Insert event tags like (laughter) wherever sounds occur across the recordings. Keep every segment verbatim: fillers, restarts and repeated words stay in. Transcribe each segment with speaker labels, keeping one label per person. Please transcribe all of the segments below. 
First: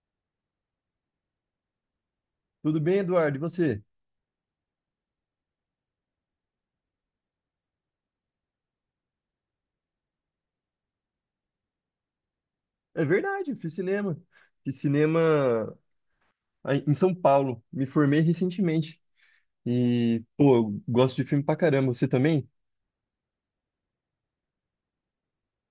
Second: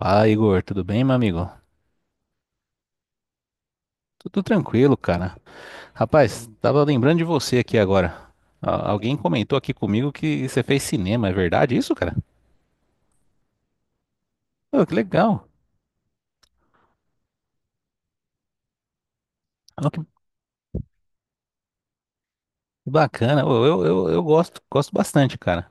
Speaker 1: Fala, Igor, tudo bem, meu amigo?
Speaker 2: Tudo bem, Eduardo? E você?
Speaker 1: Tudo tranquilo, cara. Rapaz, tava lembrando de você aqui agora. Ah, Alguém comentou aqui comigo que você fez cinema, é verdade isso, cara?
Speaker 2: É verdade, eu fiz cinema. Fiz
Speaker 1: Ô, que legal.
Speaker 2: cinema aí em São Paulo. Me formei recentemente.
Speaker 1: Ó, que
Speaker 2: E, pô, eu gosto de filme pra caramba. Você também? O
Speaker 1: bacana. Ô, eu, eu, eu gosto, gosto bastante, cara.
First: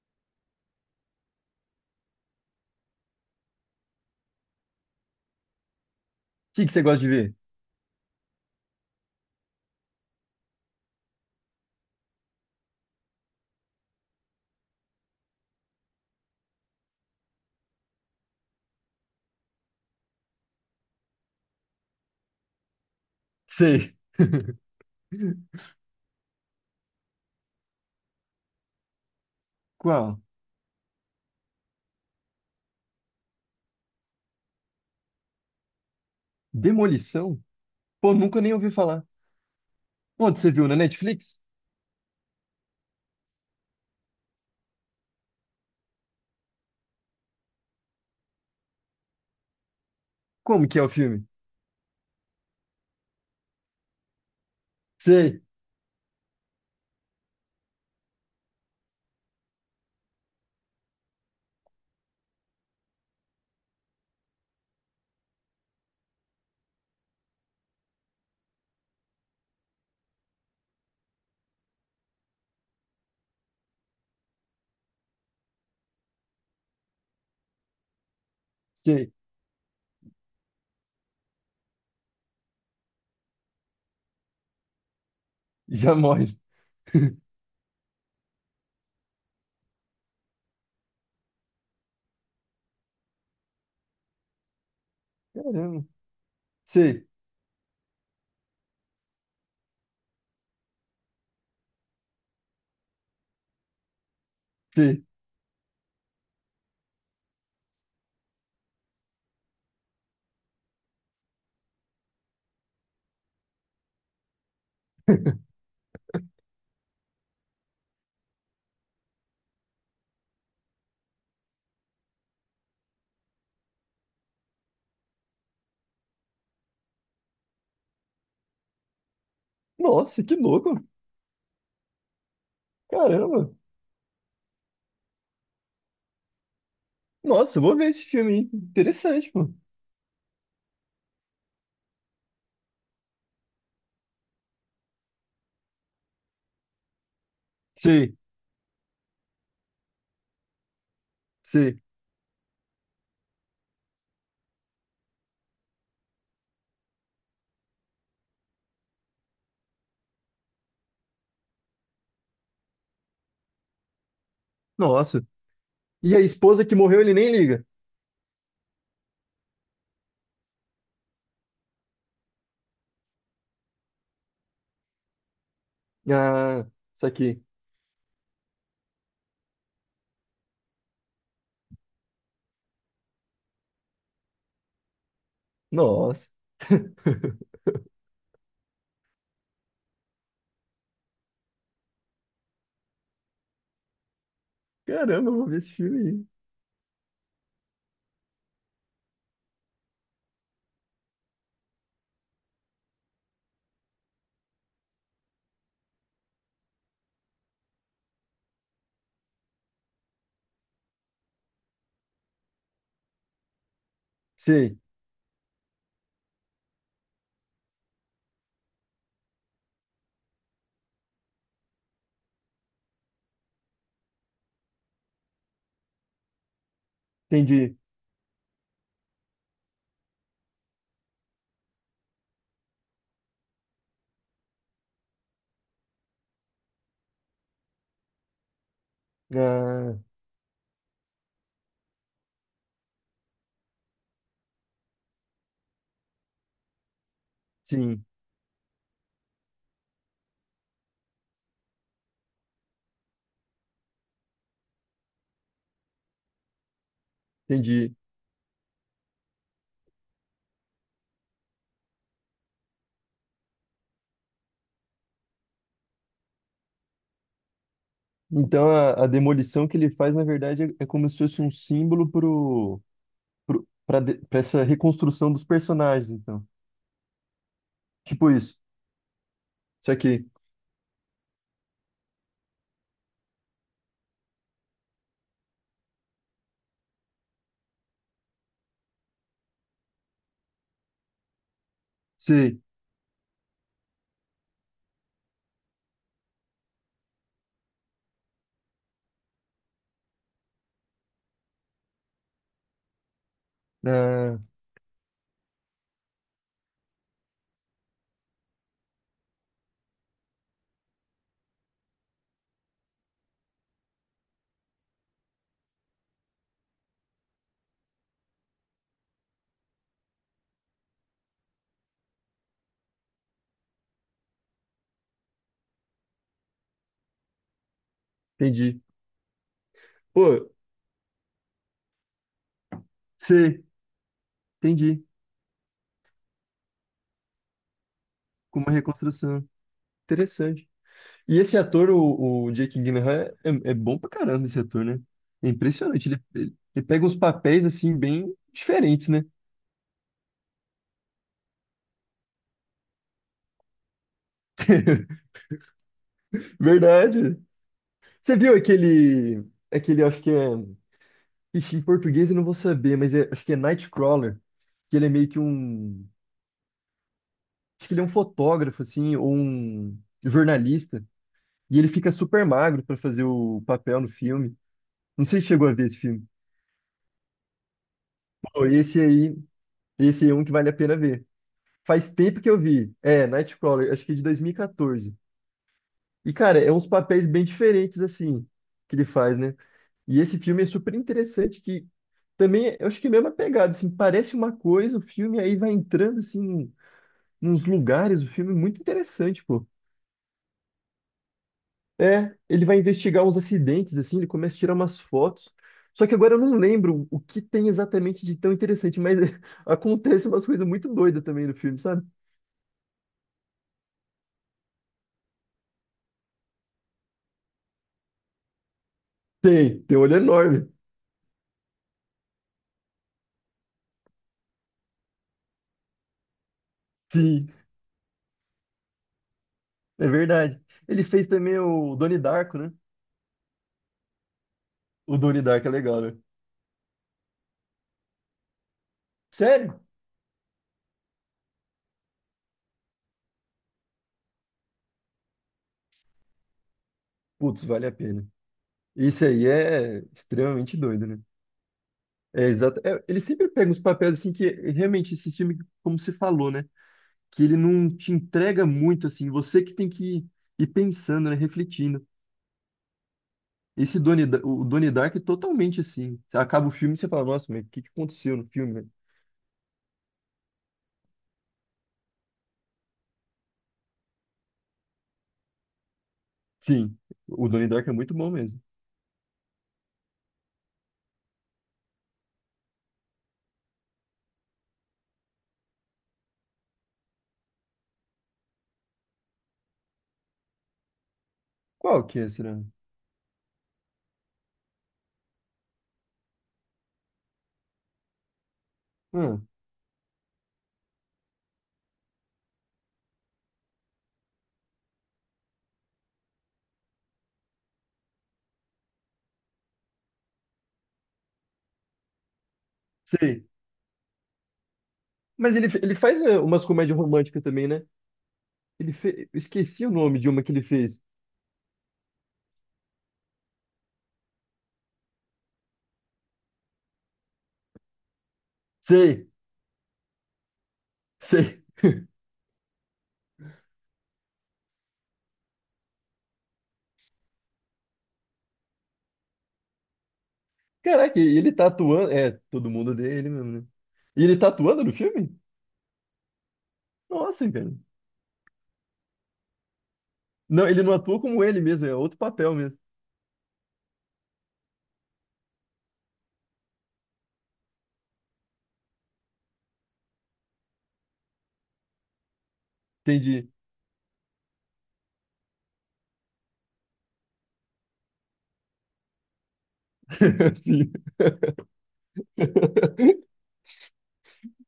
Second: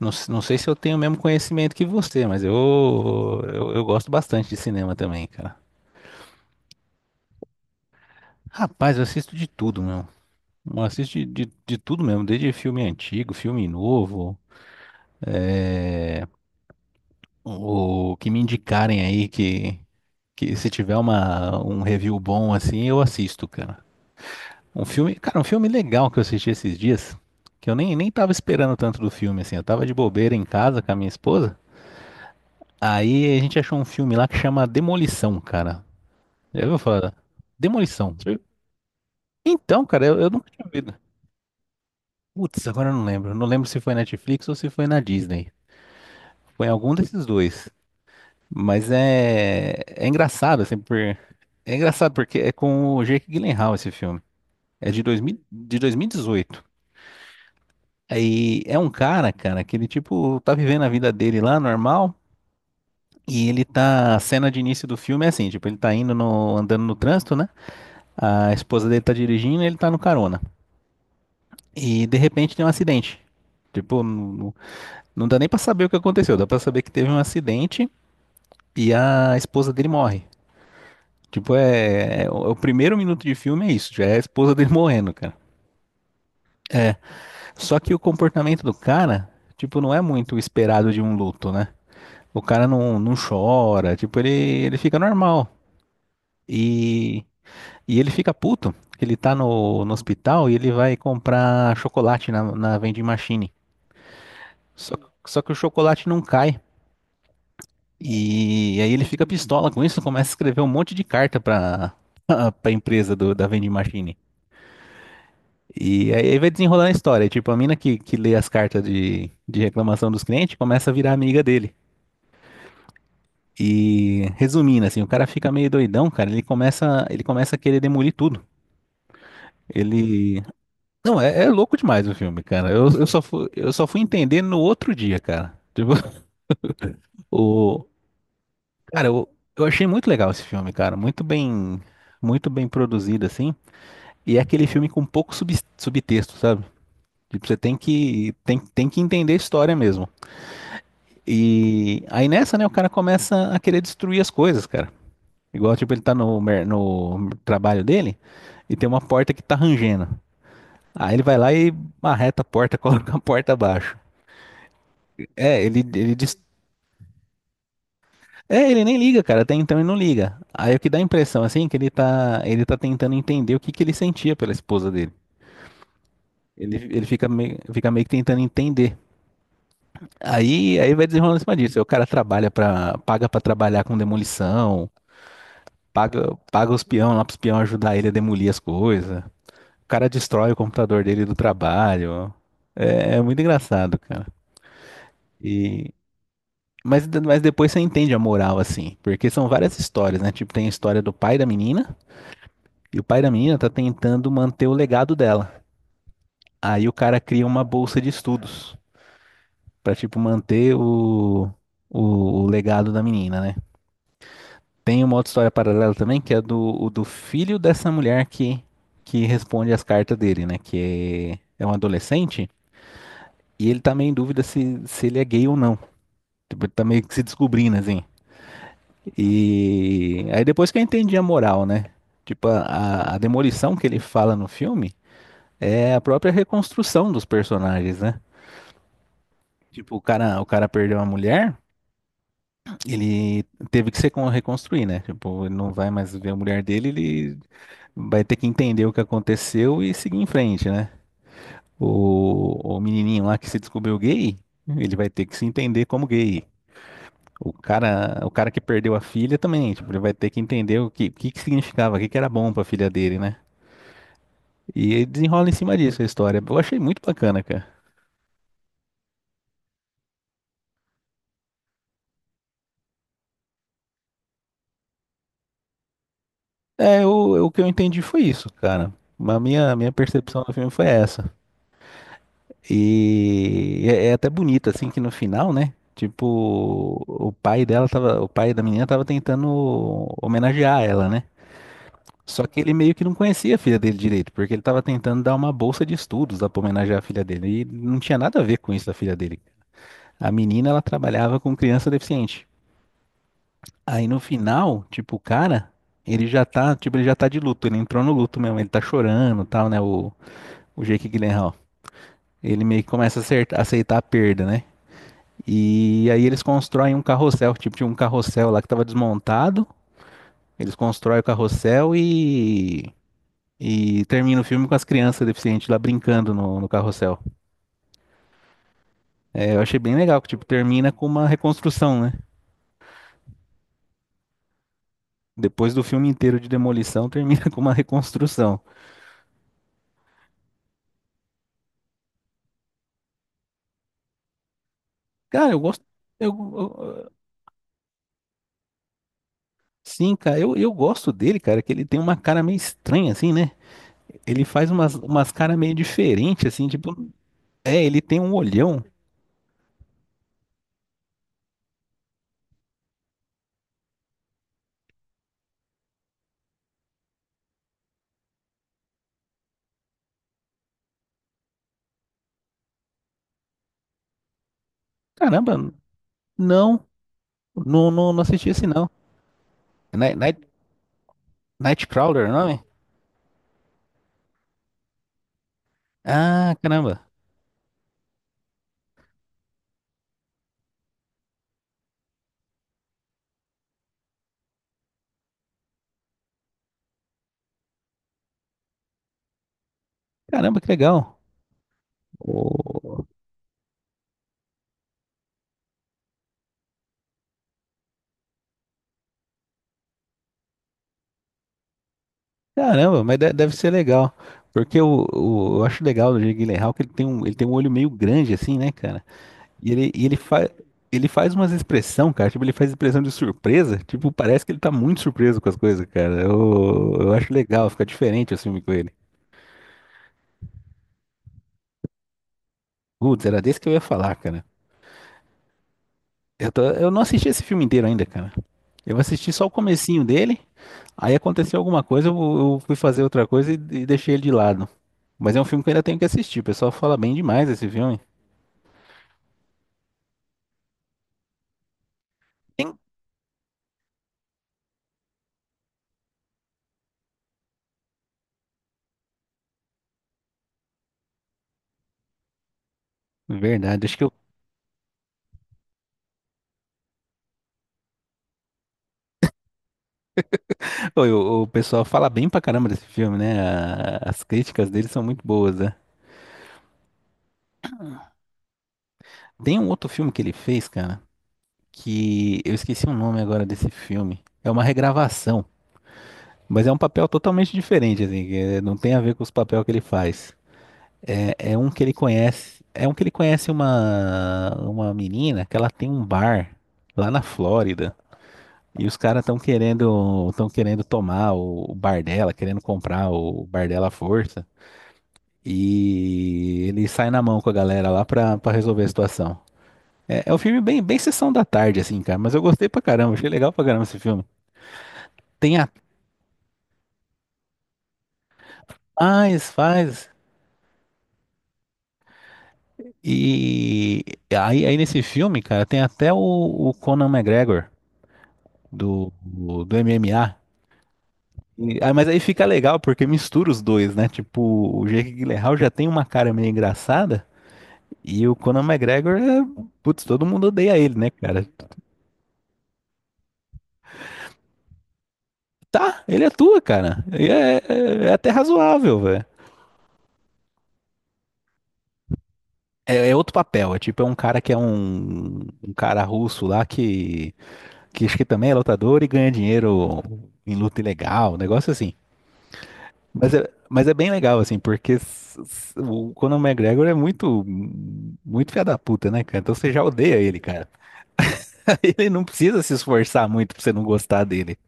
Speaker 1: Não, s- não sei se eu tenho o mesmo conhecimento que você, mas eu, eu, eu gosto bastante de cinema também, cara.
Speaker 2: que que você gosta de ver?
Speaker 1: Rapaz, eu assisto de tudo, meu. Eu assisto de, de, de tudo mesmo, desde filme antigo, filme novo. O que me indicarem aí que, que se tiver uma, um review bom assim, eu assisto, cara.
Speaker 2: Sei.
Speaker 1: Um filme, cara, um
Speaker 2: (laughs)
Speaker 1: filme legal que eu assisti esses dias, que eu nem, nem tava esperando tanto do filme, assim. Eu tava de
Speaker 2: Qual?
Speaker 1: bobeira em casa com a minha esposa. Aí a gente achou um filme lá que chama Demolição, cara. Já ouviu falar?
Speaker 2: Demolição? Pô,
Speaker 1: Demolição. Sim.
Speaker 2: nunca nem ouvi falar.
Speaker 1: Então, cara, eu, eu
Speaker 2: Onde
Speaker 1: nunca
Speaker 2: você
Speaker 1: tinha
Speaker 2: viu? Na
Speaker 1: ouvido.
Speaker 2: Netflix?
Speaker 1: Putz, agora eu não lembro. Não lembro se foi Netflix ou se foi na Disney. Foi em algum desses dois. Mas é, é engraçado,
Speaker 2: Como
Speaker 1: assim,
Speaker 2: que é o
Speaker 1: por... é
Speaker 2: filme?
Speaker 1: engraçado porque é com o Jake Gyllenhaal esse filme. É de, dois mil
Speaker 2: Sei,
Speaker 1: de dois mil e dezoito. Aí é um cara, cara, que ele, tipo, tá vivendo a vida dele lá, normal, e ele tá, a cena de início do filme é assim, tipo, ele tá indo no, andando no trânsito, né? A esposa dele tá dirigindo, e ele tá no carona. E, de repente, tem um acidente. Tipo, não, não não dá nem pra saber o que aconteceu, dá pra saber que teve um acidente e
Speaker 2: sei.
Speaker 1: a esposa dele morre. Tipo, é, é- O é o primeiro minuto de filme é isso, já é a esposa dele (laughs) morrendo, cara.
Speaker 2: Já morre. (laughs)
Speaker 1: Só que o comportamento do cara, tipo, não é muito o esperado de um luto, né? O cara não, não chora, tipo, ele, ele fica normal.
Speaker 2: Caramba. Sei,
Speaker 1: E, e ele fica puto. Que Ele tá no, no hospital e ele vai comprar chocolate na, na vending machine. Só,
Speaker 2: sei.
Speaker 1: só que o chocolate não cai. E aí ele fica pistola com isso, começa a escrever um monte de carta pra, (laughs) pra empresa do, da vending machine. E aí aí vai desenrolando a história. Tipo, a mina que, que lê as cartas de, de reclamação dos clientes começa a virar amiga dele. E resumindo, assim, o cara fica meio doidão, cara. Ele começa, ele começa a querer demolir tudo.
Speaker 2: Nossa, que
Speaker 1: Ele.
Speaker 2: louco.
Speaker 1: Não, é, é louco demais o filme, cara. Eu, eu só fui,
Speaker 2: Caramba.
Speaker 1: eu só fui entender no outro dia, cara. Tipo, (laughs)
Speaker 2: Nossa, eu vou
Speaker 1: o.
Speaker 2: ver esse filme, hein?
Speaker 1: Cara, eu,
Speaker 2: Interessante, pô.
Speaker 1: eu achei muito legal esse filme, cara. Muito bem. Muito bem produzido, assim. E é aquele filme com pouco sub, subtexto, sabe? Tipo, você tem
Speaker 2: Sei,
Speaker 1: que, tem, tem que entender a história mesmo.
Speaker 2: sei.
Speaker 1: E aí nessa, né, o cara começa a querer destruir as coisas, cara. Igual, tipo, ele tá no, mer- no trabalho dele e tem uma porta que tá rangendo. Aí ele vai lá e marreta a porta, (laughs) coloca a porta abaixo.
Speaker 2: Nossa.
Speaker 1: É, ele,
Speaker 2: E
Speaker 1: ele
Speaker 2: a
Speaker 1: diz...
Speaker 2: esposa que morreu, ele nem liga.
Speaker 1: É, ele nem liga, cara, até então ele não liga. Aí o que dá a impressão, assim, é que ele tá, ele tá tentando entender o que que ele sentia pela esposa dele.
Speaker 2: Ah,
Speaker 1: Ele, ele
Speaker 2: isso
Speaker 1: fica
Speaker 2: aqui.
Speaker 1: meio, fica meio que tentando entender. Aí, aí vai desenrolando em cima disso. Aí o cara trabalha para, paga pra trabalhar com demolição.
Speaker 2: Nossa.
Speaker 1: Paga, paga os
Speaker 2: (laughs)
Speaker 1: peão lá pros peão ajudar ele a demolir as coisas. O cara destrói o computador dele do trabalho. É, é muito engraçado, cara.
Speaker 2: Caramba, eu vou ver esse
Speaker 1: E,
Speaker 2: filme aí.
Speaker 1: mas, de- mas depois você entende a moral, assim. Porque são várias histórias, né? Tipo, tem a história do pai da menina. E o pai da menina tá tentando manter o legado dela. Aí o cara cria uma bolsa de estudos. Pra, tipo, manter o, o, o legado da menina, né?
Speaker 2: Sei,
Speaker 1: Tem uma outra história paralela também, que é do, o do filho dessa mulher que, que responde as cartas dele, né? Que é, é um adolescente, e ele tá meio em dúvida se, se ele é gay ou não. Tipo, ele tá meio que se
Speaker 2: entendi.
Speaker 1: descobrindo, assim. E aí depois que eu entendi a moral, né? Tipo, a, a a demolição que ele fala no filme é a própria reconstrução dos personagens, né? Tipo,
Speaker 2: Ah,
Speaker 1: o cara, o cara perdeu a mulher. Ele teve que se con- reconstruir, né? Tipo, ele não vai mais ver a mulher dele, ele
Speaker 2: sim,
Speaker 1: vai ter que entender o que aconteceu e seguir em frente, né? O, o menininho lá que se descobriu gay, ele vai ter que se entender como gay. O
Speaker 2: entendi.
Speaker 1: cara, o cara que perdeu a filha também, tipo, ele vai ter que entender o que, o que, que significava, o que, que era bom pra filha dele, né? E ele desenrola em cima disso a história. Eu achei muito bacana, cara.
Speaker 2: Então a, a demolição que ele faz, na verdade, é, é como se fosse um símbolo pro, pro, pra, de- pra essa reconstrução dos personagens, então.
Speaker 1: É, o, o que eu entendi foi
Speaker 2: Tipo
Speaker 1: isso,
Speaker 2: isso.
Speaker 1: cara. A minha, minha
Speaker 2: Isso aqui.
Speaker 1: percepção do filme foi essa. E é, é até bonito, assim, que no final, né? Tipo, o pai dela tava, o pai da menina tava tentando homenagear ela, né? Só que
Speaker 2: Sei.
Speaker 1: ele meio que não conhecia a filha dele direito, porque ele tava tentando dar uma bolsa de estudos lá pra homenagear a filha dele. E não tinha nada a ver com isso da filha dele. A menina, ela trabalhava com criança deficiente. Aí no
Speaker 2: Ah,
Speaker 1: final, tipo, o cara, ele já tá, tipo, ele já tá de luto, ele entrou no luto mesmo, ele tá chorando, e tal, né? O, o Jake Gyllenhaal. Ele meio que começa a acertar- aceitar a perda, né? E aí eles constroem um carrossel, tipo, tinha um carrossel lá que tava desmontado. Eles constroem o carrossel e. E termina o filme com as crianças deficientes lá brincando no, no carrossel.
Speaker 2: entendi.
Speaker 1: É, eu achei bem legal, que tipo,
Speaker 2: Pô,
Speaker 1: termina com uma reconstrução, né?
Speaker 2: sei, entendi.
Speaker 1: Depois do filme inteiro de demolição, termina (laughs) com uma reconstrução.
Speaker 2: Com uma reconstrução. Interessante. E esse ator, o, o Jake Gyllenhaal, é, é bom pra caramba esse ator, né? É
Speaker 1: Cara, eu gosto.
Speaker 2: impressionante. Ele,
Speaker 1: Eu,
Speaker 2: ele, ele pega
Speaker 1: eu-
Speaker 2: uns papéis, assim, bem diferentes, né?
Speaker 1: sim, cara, eu, eu gosto dele, cara, que ele tem uma cara meio estranha, assim, né? Ele faz umas, umas
Speaker 2: (laughs)
Speaker 1: caras meio diferentes, assim, tipo.
Speaker 2: Verdade.
Speaker 1: É, ele tem um
Speaker 2: Você viu
Speaker 1: olhão.
Speaker 2: aquele, aquele, acho que é... Ixi, em português eu não vou saber, mas é- acho que é Nightcrawler, que ele é meio que um... Acho que ele é um fotógrafo, assim, ou um jornalista. E ele fica super magro pra fazer o papel no filme. Não sei se
Speaker 1: Caramba,
Speaker 2: chegou a ver esse filme.
Speaker 1: não, não, não, não assisti
Speaker 2: Pô,
Speaker 1: esse não.
Speaker 2: esse aí,
Speaker 1: Night,
Speaker 2: esse aí é
Speaker 1: Night,
Speaker 2: um que vale a pena ver. Faz
Speaker 1: Nightcrawler, o
Speaker 2: tempo que eu
Speaker 1: nome?
Speaker 2: vi. É, Nightcrawler, acho que é de dois mil e quatorze. E, quatorze. E,
Speaker 1: Ah,
Speaker 2: cara, é uns
Speaker 1: caramba.
Speaker 2: papéis bem diferentes, assim, que ele faz, né? E esse filme é super interessante, que também, eu acho que é a mesma pegada, assim, parece uma coisa, o filme aí vai entrando, assim, nos lugares, o filme é muito interessante, pô.
Speaker 1: Caramba, que legal.
Speaker 2: É, ele vai
Speaker 1: Ô,
Speaker 2: investigar uns acidentes, assim, ele começa a tirar umas fotos. Só que agora eu não lembro o que tem exatamente de tão interessante, mas (laughs) acontece umas coisas muito doidas também no filme, sabe?
Speaker 1: Caramba, mas de- deve ser legal. Porque o, o- eu acho legal do Jake Gyllenhaal que ele tem um, ele tem um olho meio grande assim, né, cara? E
Speaker 2: Tem,
Speaker 1: ele,
Speaker 2: tem um
Speaker 1: e
Speaker 2: olho
Speaker 1: ele faz
Speaker 2: enorme.
Speaker 1: ele faz umas expressão, cara, tipo, ele faz expressão de surpresa, tipo, parece que ele tá muito surpreso com as coisas, cara. Eu, eu acho
Speaker 2: Sim.
Speaker 1: legal, fica diferente o filme com ele.
Speaker 2: É verdade. Ele fez também o Donnie Darko, né?
Speaker 1: Putz, era desse que eu ia falar, cara.
Speaker 2: O Donnie Darko é legal, né?
Speaker 1: Eu tô- eu não assisti esse filme inteiro ainda, cara. Eu assisti só o
Speaker 2: Sério?
Speaker 1: comecinho dele, aí aconteceu alguma coisa, eu, eu fui fazer outra coisa e, e deixei ele de lado. Mas é um filme que eu ainda tenho que assistir. O pessoal fala bem demais
Speaker 2: Putz,
Speaker 1: desse
Speaker 2: vale a
Speaker 1: filme.
Speaker 2: pena. Isso aí é extremamente doido, né? É
Speaker 1: Sim.
Speaker 2: exato. É, ele sempre pega uns papéis assim que realmente esse filme, como você falou, né? Que ele não te entrega muito assim. Você que tem que ir, ir pensando, né? Refletindo.
Speaker 1: Verdade, acho
Speaker 2: Esse
Speaker 1: que eu-
Speaker 2: Donnie, Da- o Donnie Darko é totalmente assim. Você acaba o filme e você fala, nossa, mas o que que aconteceu no filme, né?
Speaker 1: (laughs) Pô, eu- o, pessoal fala bem pra caramba desse filme, né? A- as críticas dele são muito boas, né?
Speaker 2: Sim, o Donnie Darko é muito bom mesmo.
Speaker 1: Tem um outro filme que ele fez, cara, que eu esqueci o nome agora desse filme. É uma regravação, mas é um papel totalmente diferente, assim, que, eh, não tem a ver com os papéis que ele faz. É, é um que ele
Speaker 2: Qual que é, será?
Speaker 1: conhece. É um que ele conhece uma, uma menina que ela tem um bar lá na Flórida. E os caras estão
Speaker 2: Ah,
Speaker 1: querendo, estão querendo tomar o, o bar dela, querendo comprar o bar dela à força. E ele sai na mão com a galera lá pra, pra resolver a situação. É, é um filme bem, bem sessão da tarde, assim, cara. Mas eu gostei pra caramba, achei
Speaker 2: sei.
Speaker 1: legal pra caramba esse filme.
Speaker 2: Mas
Speaker 1: Tem a
Speaker 2: ele, ele faz é, umas comédias românticas também, né? Ele fe... Eu
Speaker 1: faz,
Speaker 2: esqueci o
Speaker 1: faz.
Speaker 2: nome de uma que ele fez.
Speaker 1: E aí, aí nesse filme, cara, tem até o o Conan McGregor. do,
Speaker 2: Sei,
Speaker 1: do M M A.
Speaker 2: sei.
Speaker 1: E- ah, mas aí fica legal porque mistura os dois, né? Tipo, o Jake Gyllenhaal já tem uma cara meio engraçada e o Conor McGregor é, putz, todo mundo odeia ele, né,
Speaker 2: Caraca, e
Speaker 1: cara?
Speaker 2: ele tá atuando. É, todo mundo odeia ele mesmo, né? E ele tá atuando no filme?
Speaker 1: Tá, ele atua, cara. E
Speaker 2: Nossa,
Speaker 1: é,
Speaker 2: cara.
Speaker 1: é- é até razoável, velho.
Speaker 2: Não, ele não atua como ele mesmo, é outro papel mesmo.
Speaker 1: É, é outro papel, é tipo, é um cara que é um, um cara russo lá que, que acho que também é lutador e ganha dinheiro em luta ilegal, um negócio assim. Mas é,
Speaker 2: Entendi.
Speaker 1: mas é bem legal, assim, porque s- s- o Conor McGregor é muito, muito filha da puta, né, cara? Então você já odeia ele,
Speaker 2: (laughs)
Speaker 1: cara.
Speaker 2: Sim.
Speaker 1: (laughs) Ele não precisa se
Speaker 2: (laughs)
Speaker 1: esforçar muito pra você não gostar dele.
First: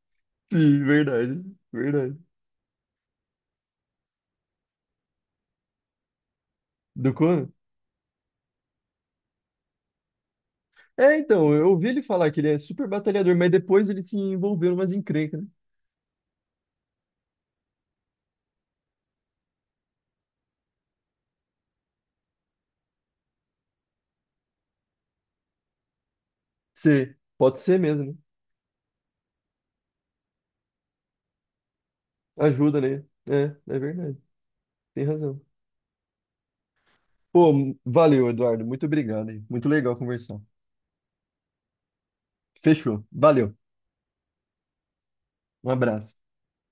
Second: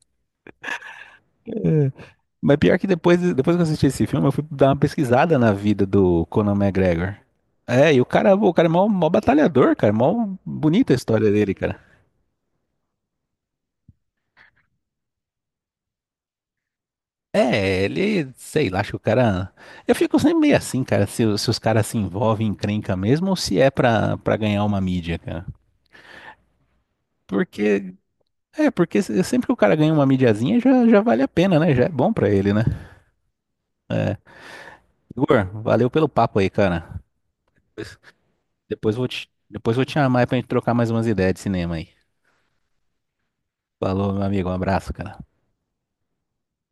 Speaker 2: Sim, verdade, verdade.
Speaker 1: Mas pior que depois, depois que eu assisti esse filme, eu fui dar uma pesquisada na vida do Conor
Speaker 2: Do
Speaker 1: McGregor.
Speaker 2: Conan?
Speaker 1: É, e o cara, o cara é mó, mó batalhador, cara. Mó bonita a
Speaker 2: É,
Speaker 1: história dele,
Speaker 2: então, eu
Speaker 1: cara.
Speaker 2: ouvi ele falar que ele é super batalhador, mas depois ele se envolveu numas encrencas, né?
Speaker 1: É, ele, sei lá, acho que o cara. Eu fico sempre meio assim, cara, se, os- se os caras se envolvem em encrenca mesmo ou se é pra, pra ganhar uma mídia, cara.
Speaker 2: Ser, pode ser
Speaker 1: Porque
Speaker 2: mesmo, né?
Speaker 1: é, porque se- sempre que o cara ganha uma mídiazinha, já, já vale a pena, né? Já é bom pra ele, né?
Speaker 2: Ajuda, né? É, é verdade. Tem razão.
Speaker 1: Igor, valeu pelo papo aí, cara.
Speaker 2: Pô,
Speaker 1: Depois,
Speaker 2: valeu, Eduardo. Muito
Speaker 1: depois vou
Speaker 2: obrigado,
Speaker 1: te,
Speaker 2: hein? Muito
Speaker 1: depois vou te
Speaker 2: legal
Speaker 1: chamar aí pra
Speaker 2: conversar.
Speaker 1: gente trocar mais umas ideias de cinema aí.
Speaker 2: Fechou. Valeu.
Speaker 1: Falou, meu amigo. Um abraço, cara.
Speaker 2: Um abraço.